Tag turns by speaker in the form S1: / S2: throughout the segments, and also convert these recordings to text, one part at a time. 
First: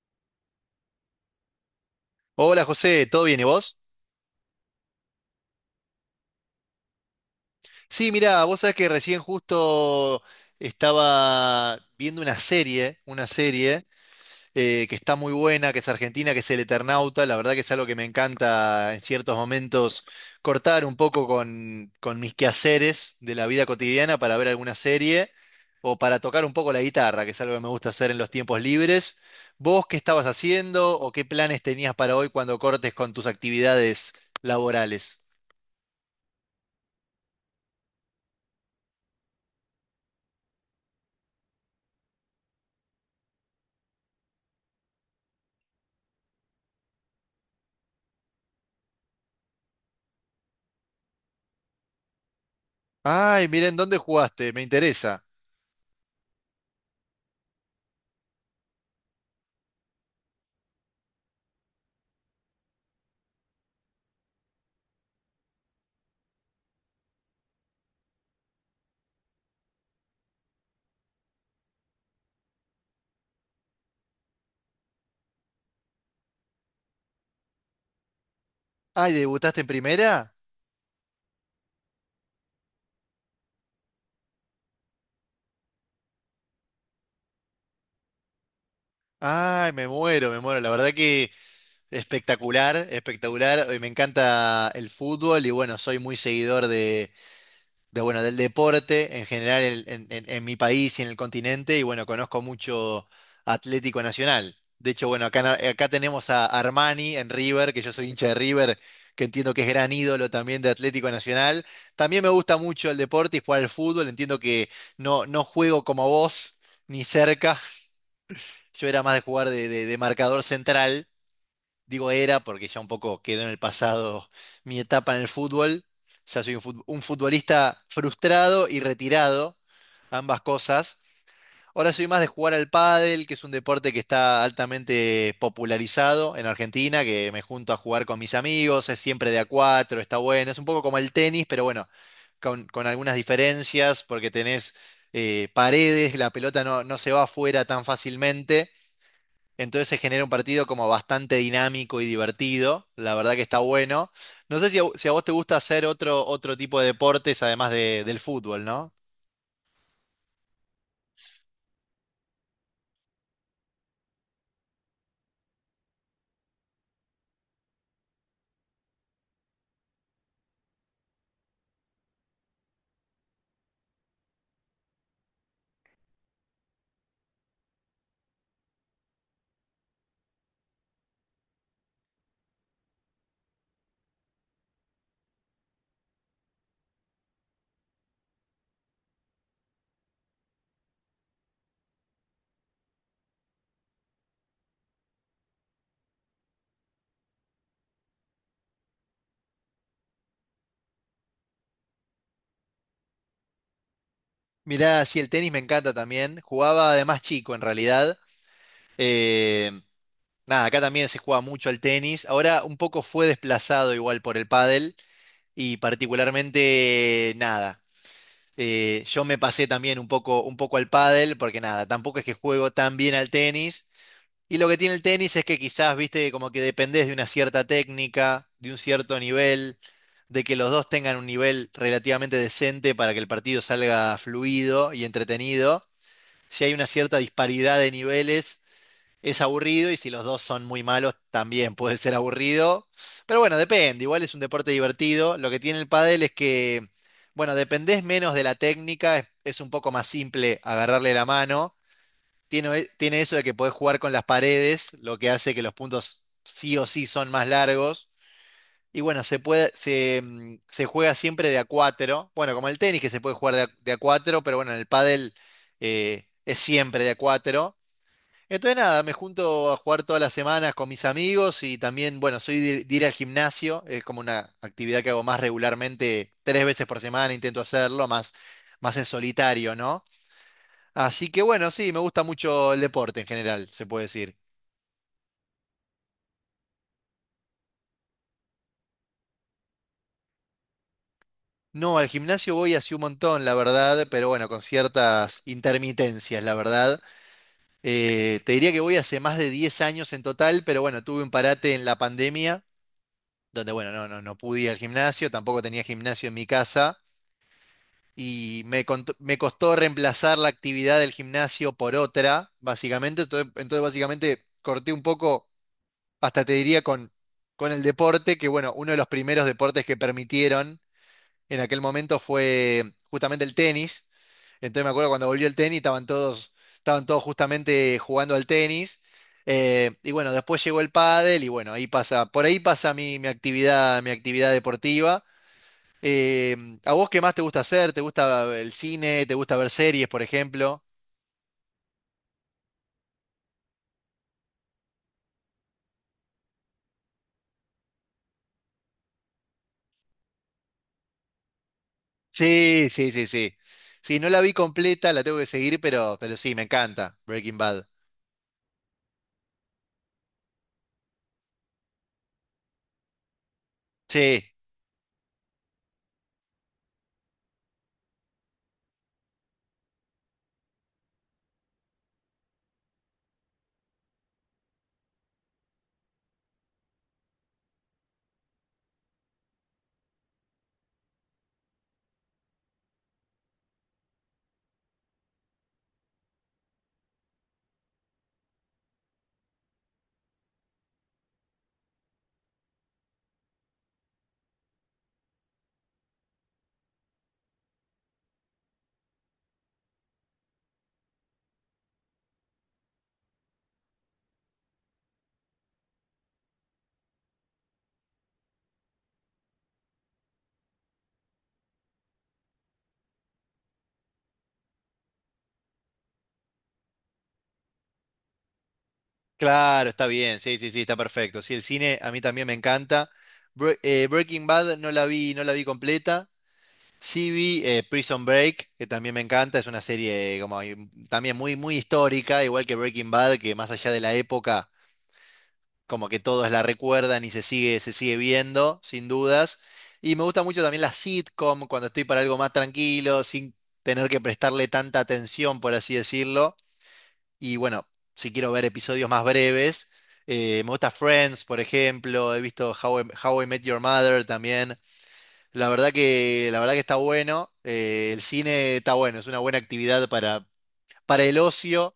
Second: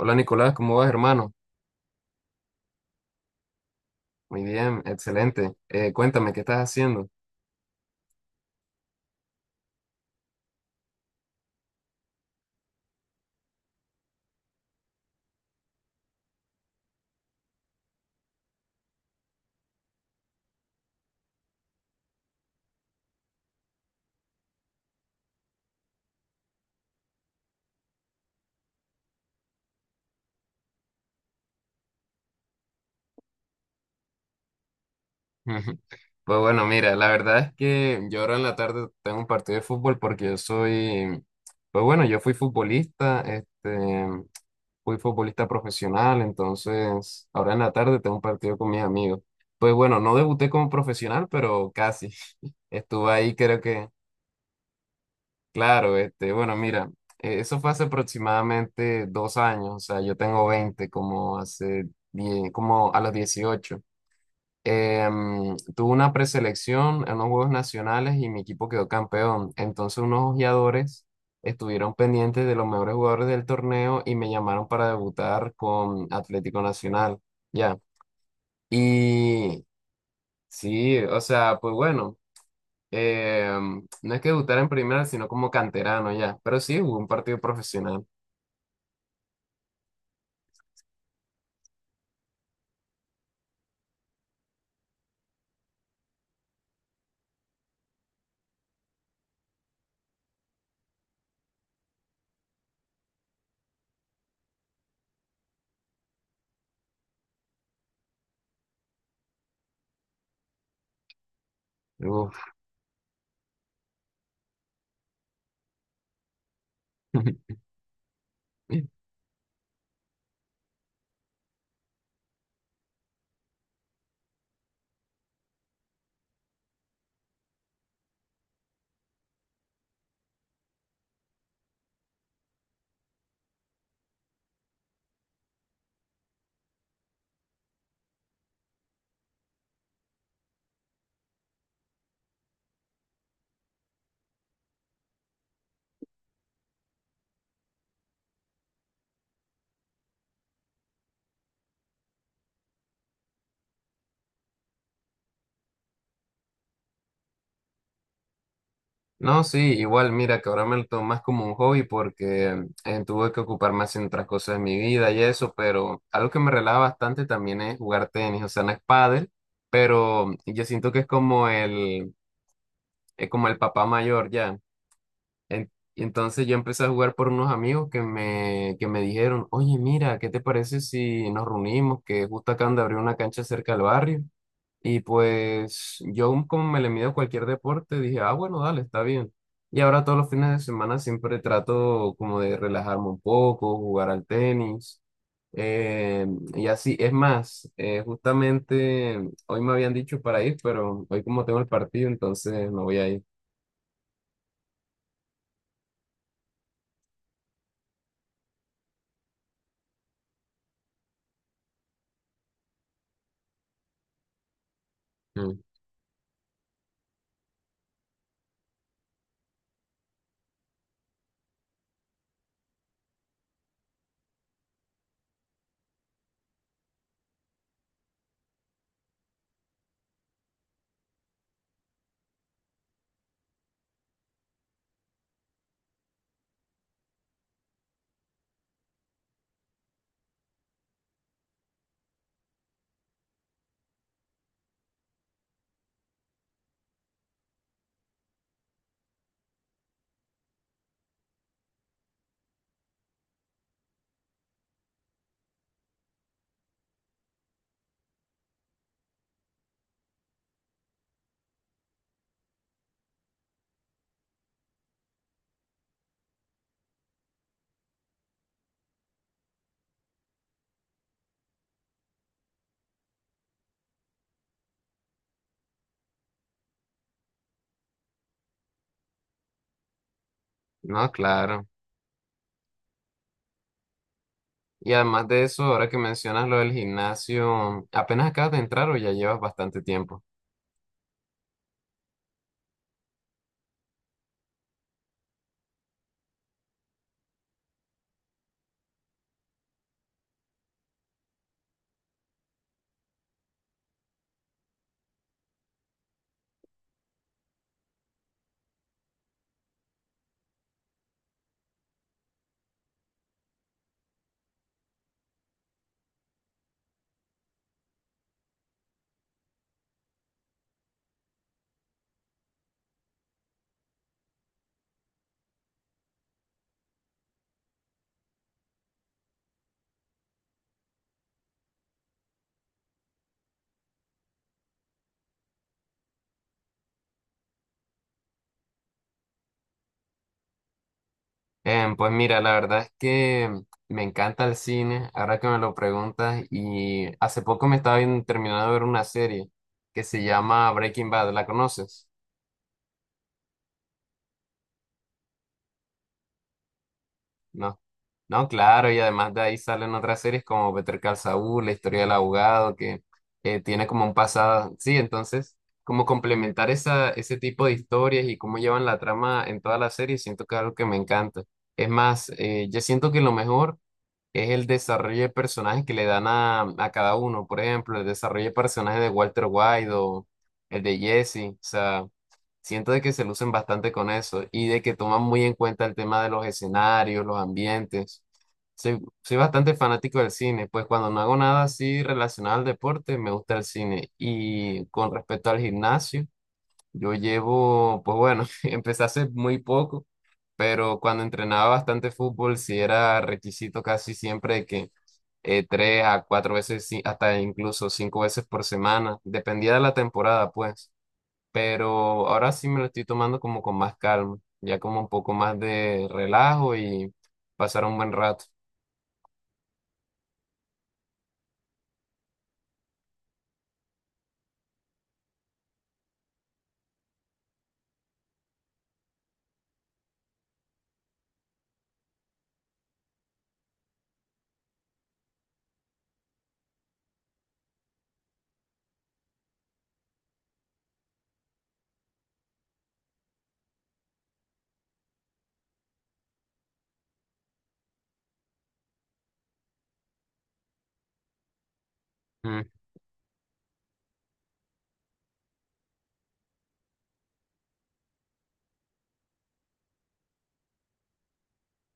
S1: Hola Nicolás, ¿cómo vas, hermano?
S2: Hola José, ¿todo bien y vos?
S1: Muy bien, excelente. Cuéntame, ¿qué estás haciendo?
S2: Sí, mirá, vos sabés que recién justo estaba viendo una serie que está muy buena, que es argentina, que es El Eternauta. La verdad que es algo que me encanta en ciertos momentos cortar un poco con mis quehaceres de la vida cotidiana para ver alguna serie o para tocar un poco la guitarra, que es algo que me gusta hacer en los tiempos libres. ¿Vos qué estabas haciendo o qué planes tenías para hoy cuando cortes con tus actividades laborales?
S1: Pues bueno, mira, la verdad es que yo ahora en la tarde tengo un partido de fútbol porque pues bueno, yo fui futbolista, fui futbolista profesional, entonces ahora en la tarde tengo un partido con mis amigos. Pues bueno, no debuté como profesional, pero casi. Estuve ahí
S2: Ay,
S1: creo
S2: miren,
S1: que.
S2: ¿dónde jugaste? Me interesa.
S1: Claro, bueno, mira, eso fue hace aproximadamente 2 años, o sea, yo tengo 20, como hace 10, como a los 18. Tuve una preselección en los Juegos Nacionales y mi equipo quedó campeón. Entonces unos ojeadores estuvieron pendientes de los mejores jugadores del torneo y me llamaron para debutar con Atlético Nacional, ya.
S2: Ay, ¿debutaste
S1: Y
S2: en primera?
S1: sí, o sea, pues bueno eh, no es que debutara en primera, sino como canterano ya, pero sí jugó un partido profesional.
S2: Ay, me muero, me muero. La verdad que espectacular, espectacular. Me encanta el fútbol y bueno, soy muy seguidor bueno, del deporte en general en mi país y en el continente, y bueno, conozco mucho Atlético Nacional. De hecho, bueno, acá, en acá tenemos a Armani en River, que yo soy hincha de River, que entiendo que es gran ídolo también de Atlético Nacional. También me
S1: Uf.
S2: gusta mucho el deporte y jugar al fútbol, entiendo que no juego como vos, ni cerca. Yo era más de jugar de marcador central. Digo era porque ya un poco quedó en el pasado mi etapa en el fútbol. Ya soy un un futbolista frustrado y retirado, ambas cosas. Ahora soy más de jugar al pádel, que es un deporte que está altamente popularizado en Argentina, que me junto a jugar con mis amigos, es siempre de a cuatro, está bueno. Es un poco como el tenis, pero bueno, con algunas diferencias, porque tenés paredes, la pelota no se va afuera tan fácilmente. Entonces se genera un partido como bastante dinámico y divertido. La verdad que está bueno. No sé si si a vos te gusta hacer otro tipo de deportes además del fútbol, ¿no?
S1: No, sí, igual, mira, que ahora me lo tomo más como un hobby porque tuve que ocupar más en otras cosas de mi vida y eso, pero algo que me relaja bastante también es jugar tenis, o sea, no es pádel, pero yo siento que es como el papá mayor ya. Y entonces yo empecé a jugar por unos amigos que me dijeron, oye, mira, ¿qué te parece si nos reunimos? Que justo acaban de abrir una cancha cerca del barrio. Y pues yo como me le mido a cualquier deporte, dije, ah, bueno, dale, está bien. Y ahora todos los fines de semana siempre trato como de relajarme un poco, jugar al tenis. eh, y así, es más, justamente hoy me habían dicho para ir, pero hoy como tengo el partido, entonces no voy a ir.
S2: Mirá, sí, el tenis me encanta también. Jugaba además chico en realidad. Eh, nada, acá también se juega mucho al tenis. Ahora un poco fue desplazado igual por el pádel
S1: Mm.
S2: y particularmente nada. Yo me pasé también un poco al pádel porque nada, tampoco es que juego tan bien al tenis. Y lo que tiene el tenis es que quizás, viste, como que dependés de una cierta técnica, de un cierto nivel, de que los dos tengan un nivel relativamente decente para que el partido salga fluido y entretenido. Si hay una cierta disparidad de niveles, es aburrido y si los dos son muy malos, también puede ser aburrido. Pero bueno, depende, igual es un deporte divertido. Lo que tiene el pádel es que, bueno, dependés menos de la técnica, es un poco más simple agarrarle la mano tiene eso de que podés jugar con las paredes, lo que hace que los puntos sí o sí son más largos. Y bueno, se puede, se, mm, se juega siempre de a cuatro. Bueno, como el tenis que se puede jugar de a cuatro, pero bueno, en el pádel es siempre de a cuatro. Entonces nada, me junto a jugar todas las semanas con mis amigos y también, bueno, soy de ir al gimnasio, es como una actividad que hago más regularmente, tres veces por semana intento hacerlo, más en solitario, ¿no?
S1: No,
S2: Así que
S1: claro.
S2: bueno, sí, me gusta mucho el deporte en general, se puede decir.
S1: Y además de eso, ahora que mencionas lo del gimnasio, ¿apenas acabas de entrar o ya llevas bastante tiempo?
S2: No, al gimnasio voy hace un montón, la verdad, pero bueno, con ciertas intermitencias, la verdad. Te diría que voy hace más de 10 años en total, pero bueno, tuve un parate en la pandemia, donde bueno, no pude ir al gimnasio, tampoco tenía gimnasio en mi casa, me costó reemplazar la actividad del gimnasio por otra, básicamente. Entonces básicamente corté un poco hasta te diría con el deporte, que bueno, uno de los primeros deportes que permitieron en aquel momento fue justamente el tenis. Entonces me acuerdo cuando volvió el tenis, estaban todos justamente jugando al tenis. Y bueno, después llegó el pádel y bueno, por ahí pasa mi actividad deportiva. Eh, ¿A vos qué más te gusta hacer? ¿Te gusta el cine? ¿Te gusta ver series, por ejemplo?
S1: Pues mira, la verdad es que me encanta el cine, ahora que me lo preguntas, y hace poco me estaba terminando de ver una serie que se llama Breaking Bad, ¿la conoces?
S2: Sí, sí, sí, sí. Sí, no la vi completa, la tengo que seguir, pero sí, me encanta Breaking
S1: No,
S2: Bad.
S1: no, claro, y además de ahí salen otras series como Better Call Saul, La historia del abogado, que tiene como un
S2: Sí.
S1: pasado, sí, entonces, como complementar esa, ese tipo de historias y cómo llevan la trama en toda la serie, siento que es algo que me encanta. Es más, yo siento que lo mejor es el desarrollo de personajes que le dan a cada uno, por ejemplo, el desarrollo de personajes de Walter White o el de Jesse, o sea... Siento de que se lucen bastante con eso y de que toman muy en cuenta el tema de los escenarios, los ambientes. Soy bastante fanático del cine, pues cuando no hago nada así relacionado al deporte, me gusta el cine. Y con respecto al gimnasio, pues bueno, empecé hace muy poco, pero cuando entrenaba bastante fútbol, sí era requisito casi siempre que 3 a 4 veces, sí, hasta incluso 5 veces por semana, dependía de la temporada, pues pero ahora sí me lo estoy tomando como con más calma, ya como un poco más de relajo y pasar un buen rato.
S2: Claro, está bien, sí, sí, sí, está perfecto. Sí, el cine a mí también me encanta. Breaking Bad no la vi, no la vi completa. Sí vi Prison Break, que también me encanta, es una serie como ahí, también muy histórica, igual que Breaking Bad, que más allá de la época, como que todos la recuerdan y se sigue viendo, sin dudas. Y me gusta mucho también la sitcom, cuando estoy para algo más tranquilo, sin tener que prestarle tanta atención, por así decirlo. Y bueno, si quiero ver episodios más breves, me gusta Friends, por ejemplo, he
S1: Mm.
S2: visto How I Met Your Mother también. La verdad que está bueno, el cine está bueno, es una buena actividad para el ocio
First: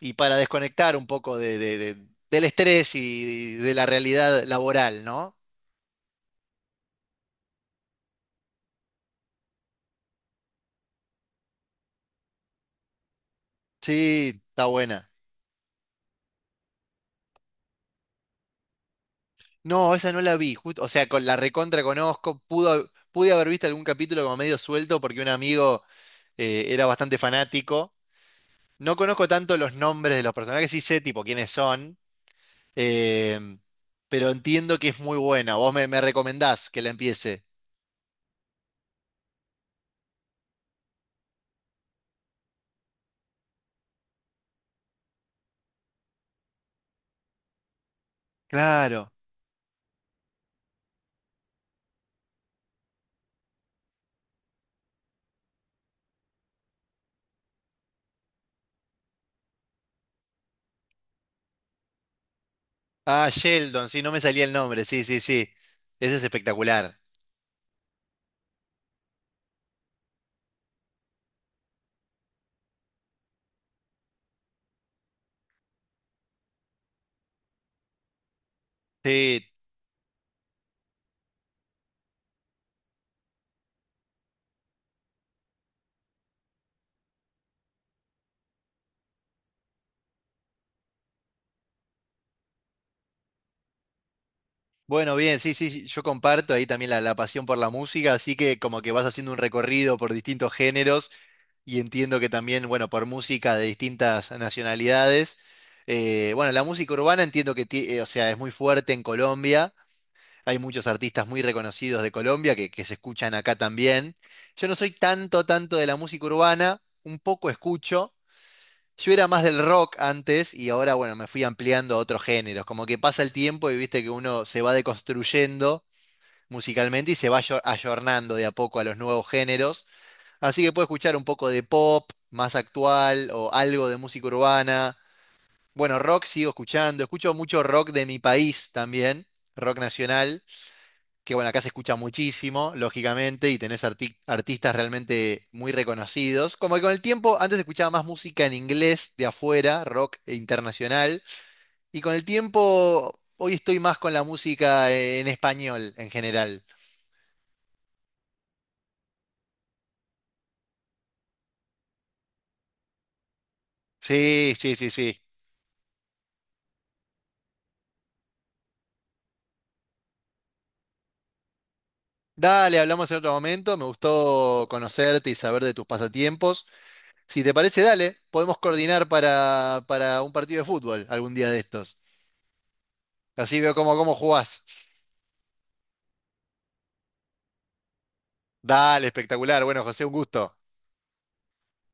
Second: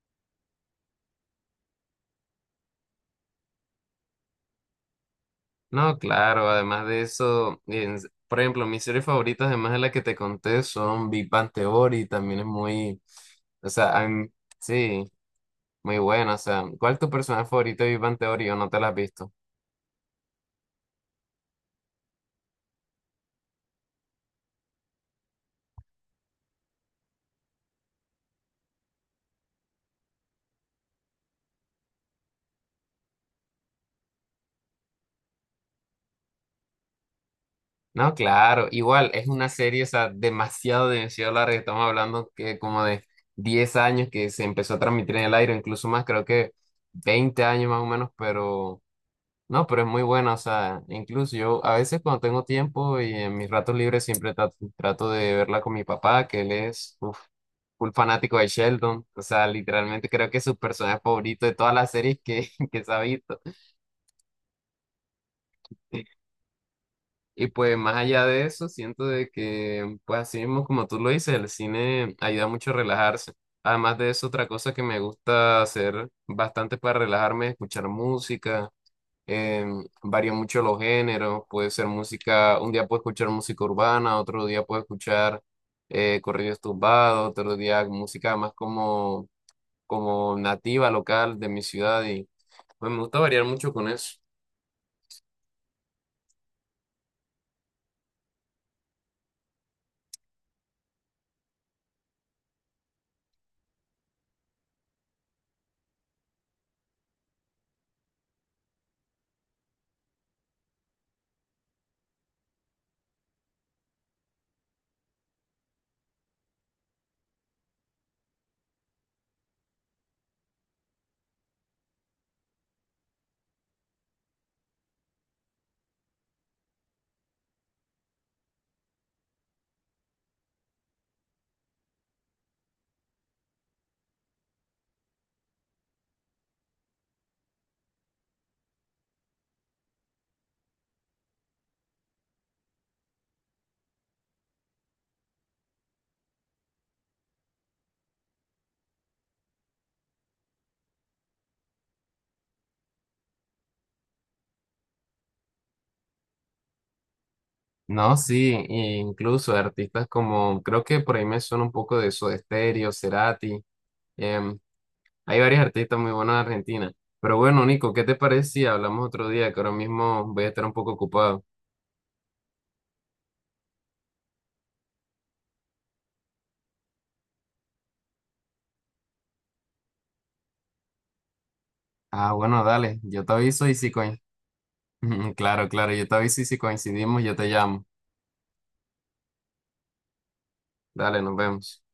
S2: y para desconectar un poco del estrés y de la realidad laboral, ¿no?
S1: No, claro, además de eso, por ejemplo, mis series favoritas, además de la que te conté, son Big Bang Theory, también es muy, o sea,
S2: Sí, está
S1: sí,
S2: buena.
S1: muy buena, o sea, ¿cuál es tu personaje favorito de Big Bang Theory o no te la has visto?
S2: No, esa no la vi, justo, o sea, con la recontra conozco, pude haber visto algún capítulo como medio suelto porque un amigo era bastante fanático. No conozco tanto los nombres de los personajes, sí sé tipo quiénes son, em, pero entiendo que es muy buena. Me recomendás que la empiece.
S1: No, claro, igual es una serie, o sea, demasiado, demasiado larga. Estamos hablando que como de 10 años que se empezó a transmitir en el aire, incluso más, creo que 20 años más o menos, pero
S2: Claro.
S1: no, pero es muy buena, o sea, incluso yo a veces cuando tengo tiempo y en mis ratos libres siempre trato, de verla con mi papá, que él es uf, full fanático de Sheldon, o sea, literalmente creo que es su personaje favorito de todas las series que, que se ha
S2: Ah,
S1: visto.
S2: Sheldon, sí, no me salía el nombre, sí, sí, sí. Ese es espectacular.
S1: Y pues más allá de eso, siento de que, pues así mismo como tú lo dices, el cine ayuda mucho a relajarse. Además de eso, otra cosa que me gusta hacer bastante para relajarme es escuchar música.
S2: Sí.
S1: Eh, Varía mucho los géneros, puede ser música, un día puedo escuchar música urbana, otro día puedo escuchar corridos tumbados, otro día música más como nativa, local de mi ciudad. Y pues me gusta variar mucho con eso.
S2: Bueno, bien, sí, sí, yo comparto ahí también la pasión por la música, así que como que vas haciendo un recorrido por distintos géneros y entiendo que también, bueno, por música de distintas nacionalidades. Bueno, la música urbana entiendo que, o sea, es muy fuerte en Colombia. Hay muchos artistas muy reconocidos de Colombia que se escuchan acá también. Yo no soy tanto de la música urbana, un poco escucho. Yo era más del rock antes y ahora, bueno, me fui ampliando a otros géneros. Como que pasa el tiempo y viste que uno se va deconstruyendo musicalmente y se va ayornando de a poco a los nuevos géneros. Así que puedo escuchar un poco de pop más actual o algo de música urbana. Bueno, rock sigo escuchando. Escucho mucho rock de mi país también, rock nacional que bueno, acá se escucha muchísimo, lógicamente, y tenés artistas realmente muy reconocidos. Como que con el tiempo, antes se escuchaba más música en inglés de afuera, rock e internacional, y con el tiempo, hoy estoy más con la música en español en general.
S1: No, sí, e incluso de artistas como, creo que por ahí me suena un poco de Soda Stereo, Cerati,
S2: Sí,
S1: em,
S2: sí, sí, sí.
S1: hay varios artistas muy buenos en Argentina. Pero bueno, Nico, ¿qué te parece si hablamos otro día? Que ahora mismo voy a estar un poco ocupado.
S2: Dale, hablamos en otro momento. Me gustó conocerte y saber de tus pasatiempos. Si te parece, dale, podemos coordinar para un partido de fútbol algún día de estos.
S1: Ah, bueno, dale, yo te
S2: Así
S1: aviso
S2: veo
S1: y si
S2: cómo
S1: coincidimos.
S2: jugás.
S1: Claro, claro, yo te aviso y si coincidimos, yo te llamo.
S2: Dale, espectacular. Bueno, José, un gusto.
S1: Dale, nos vemos.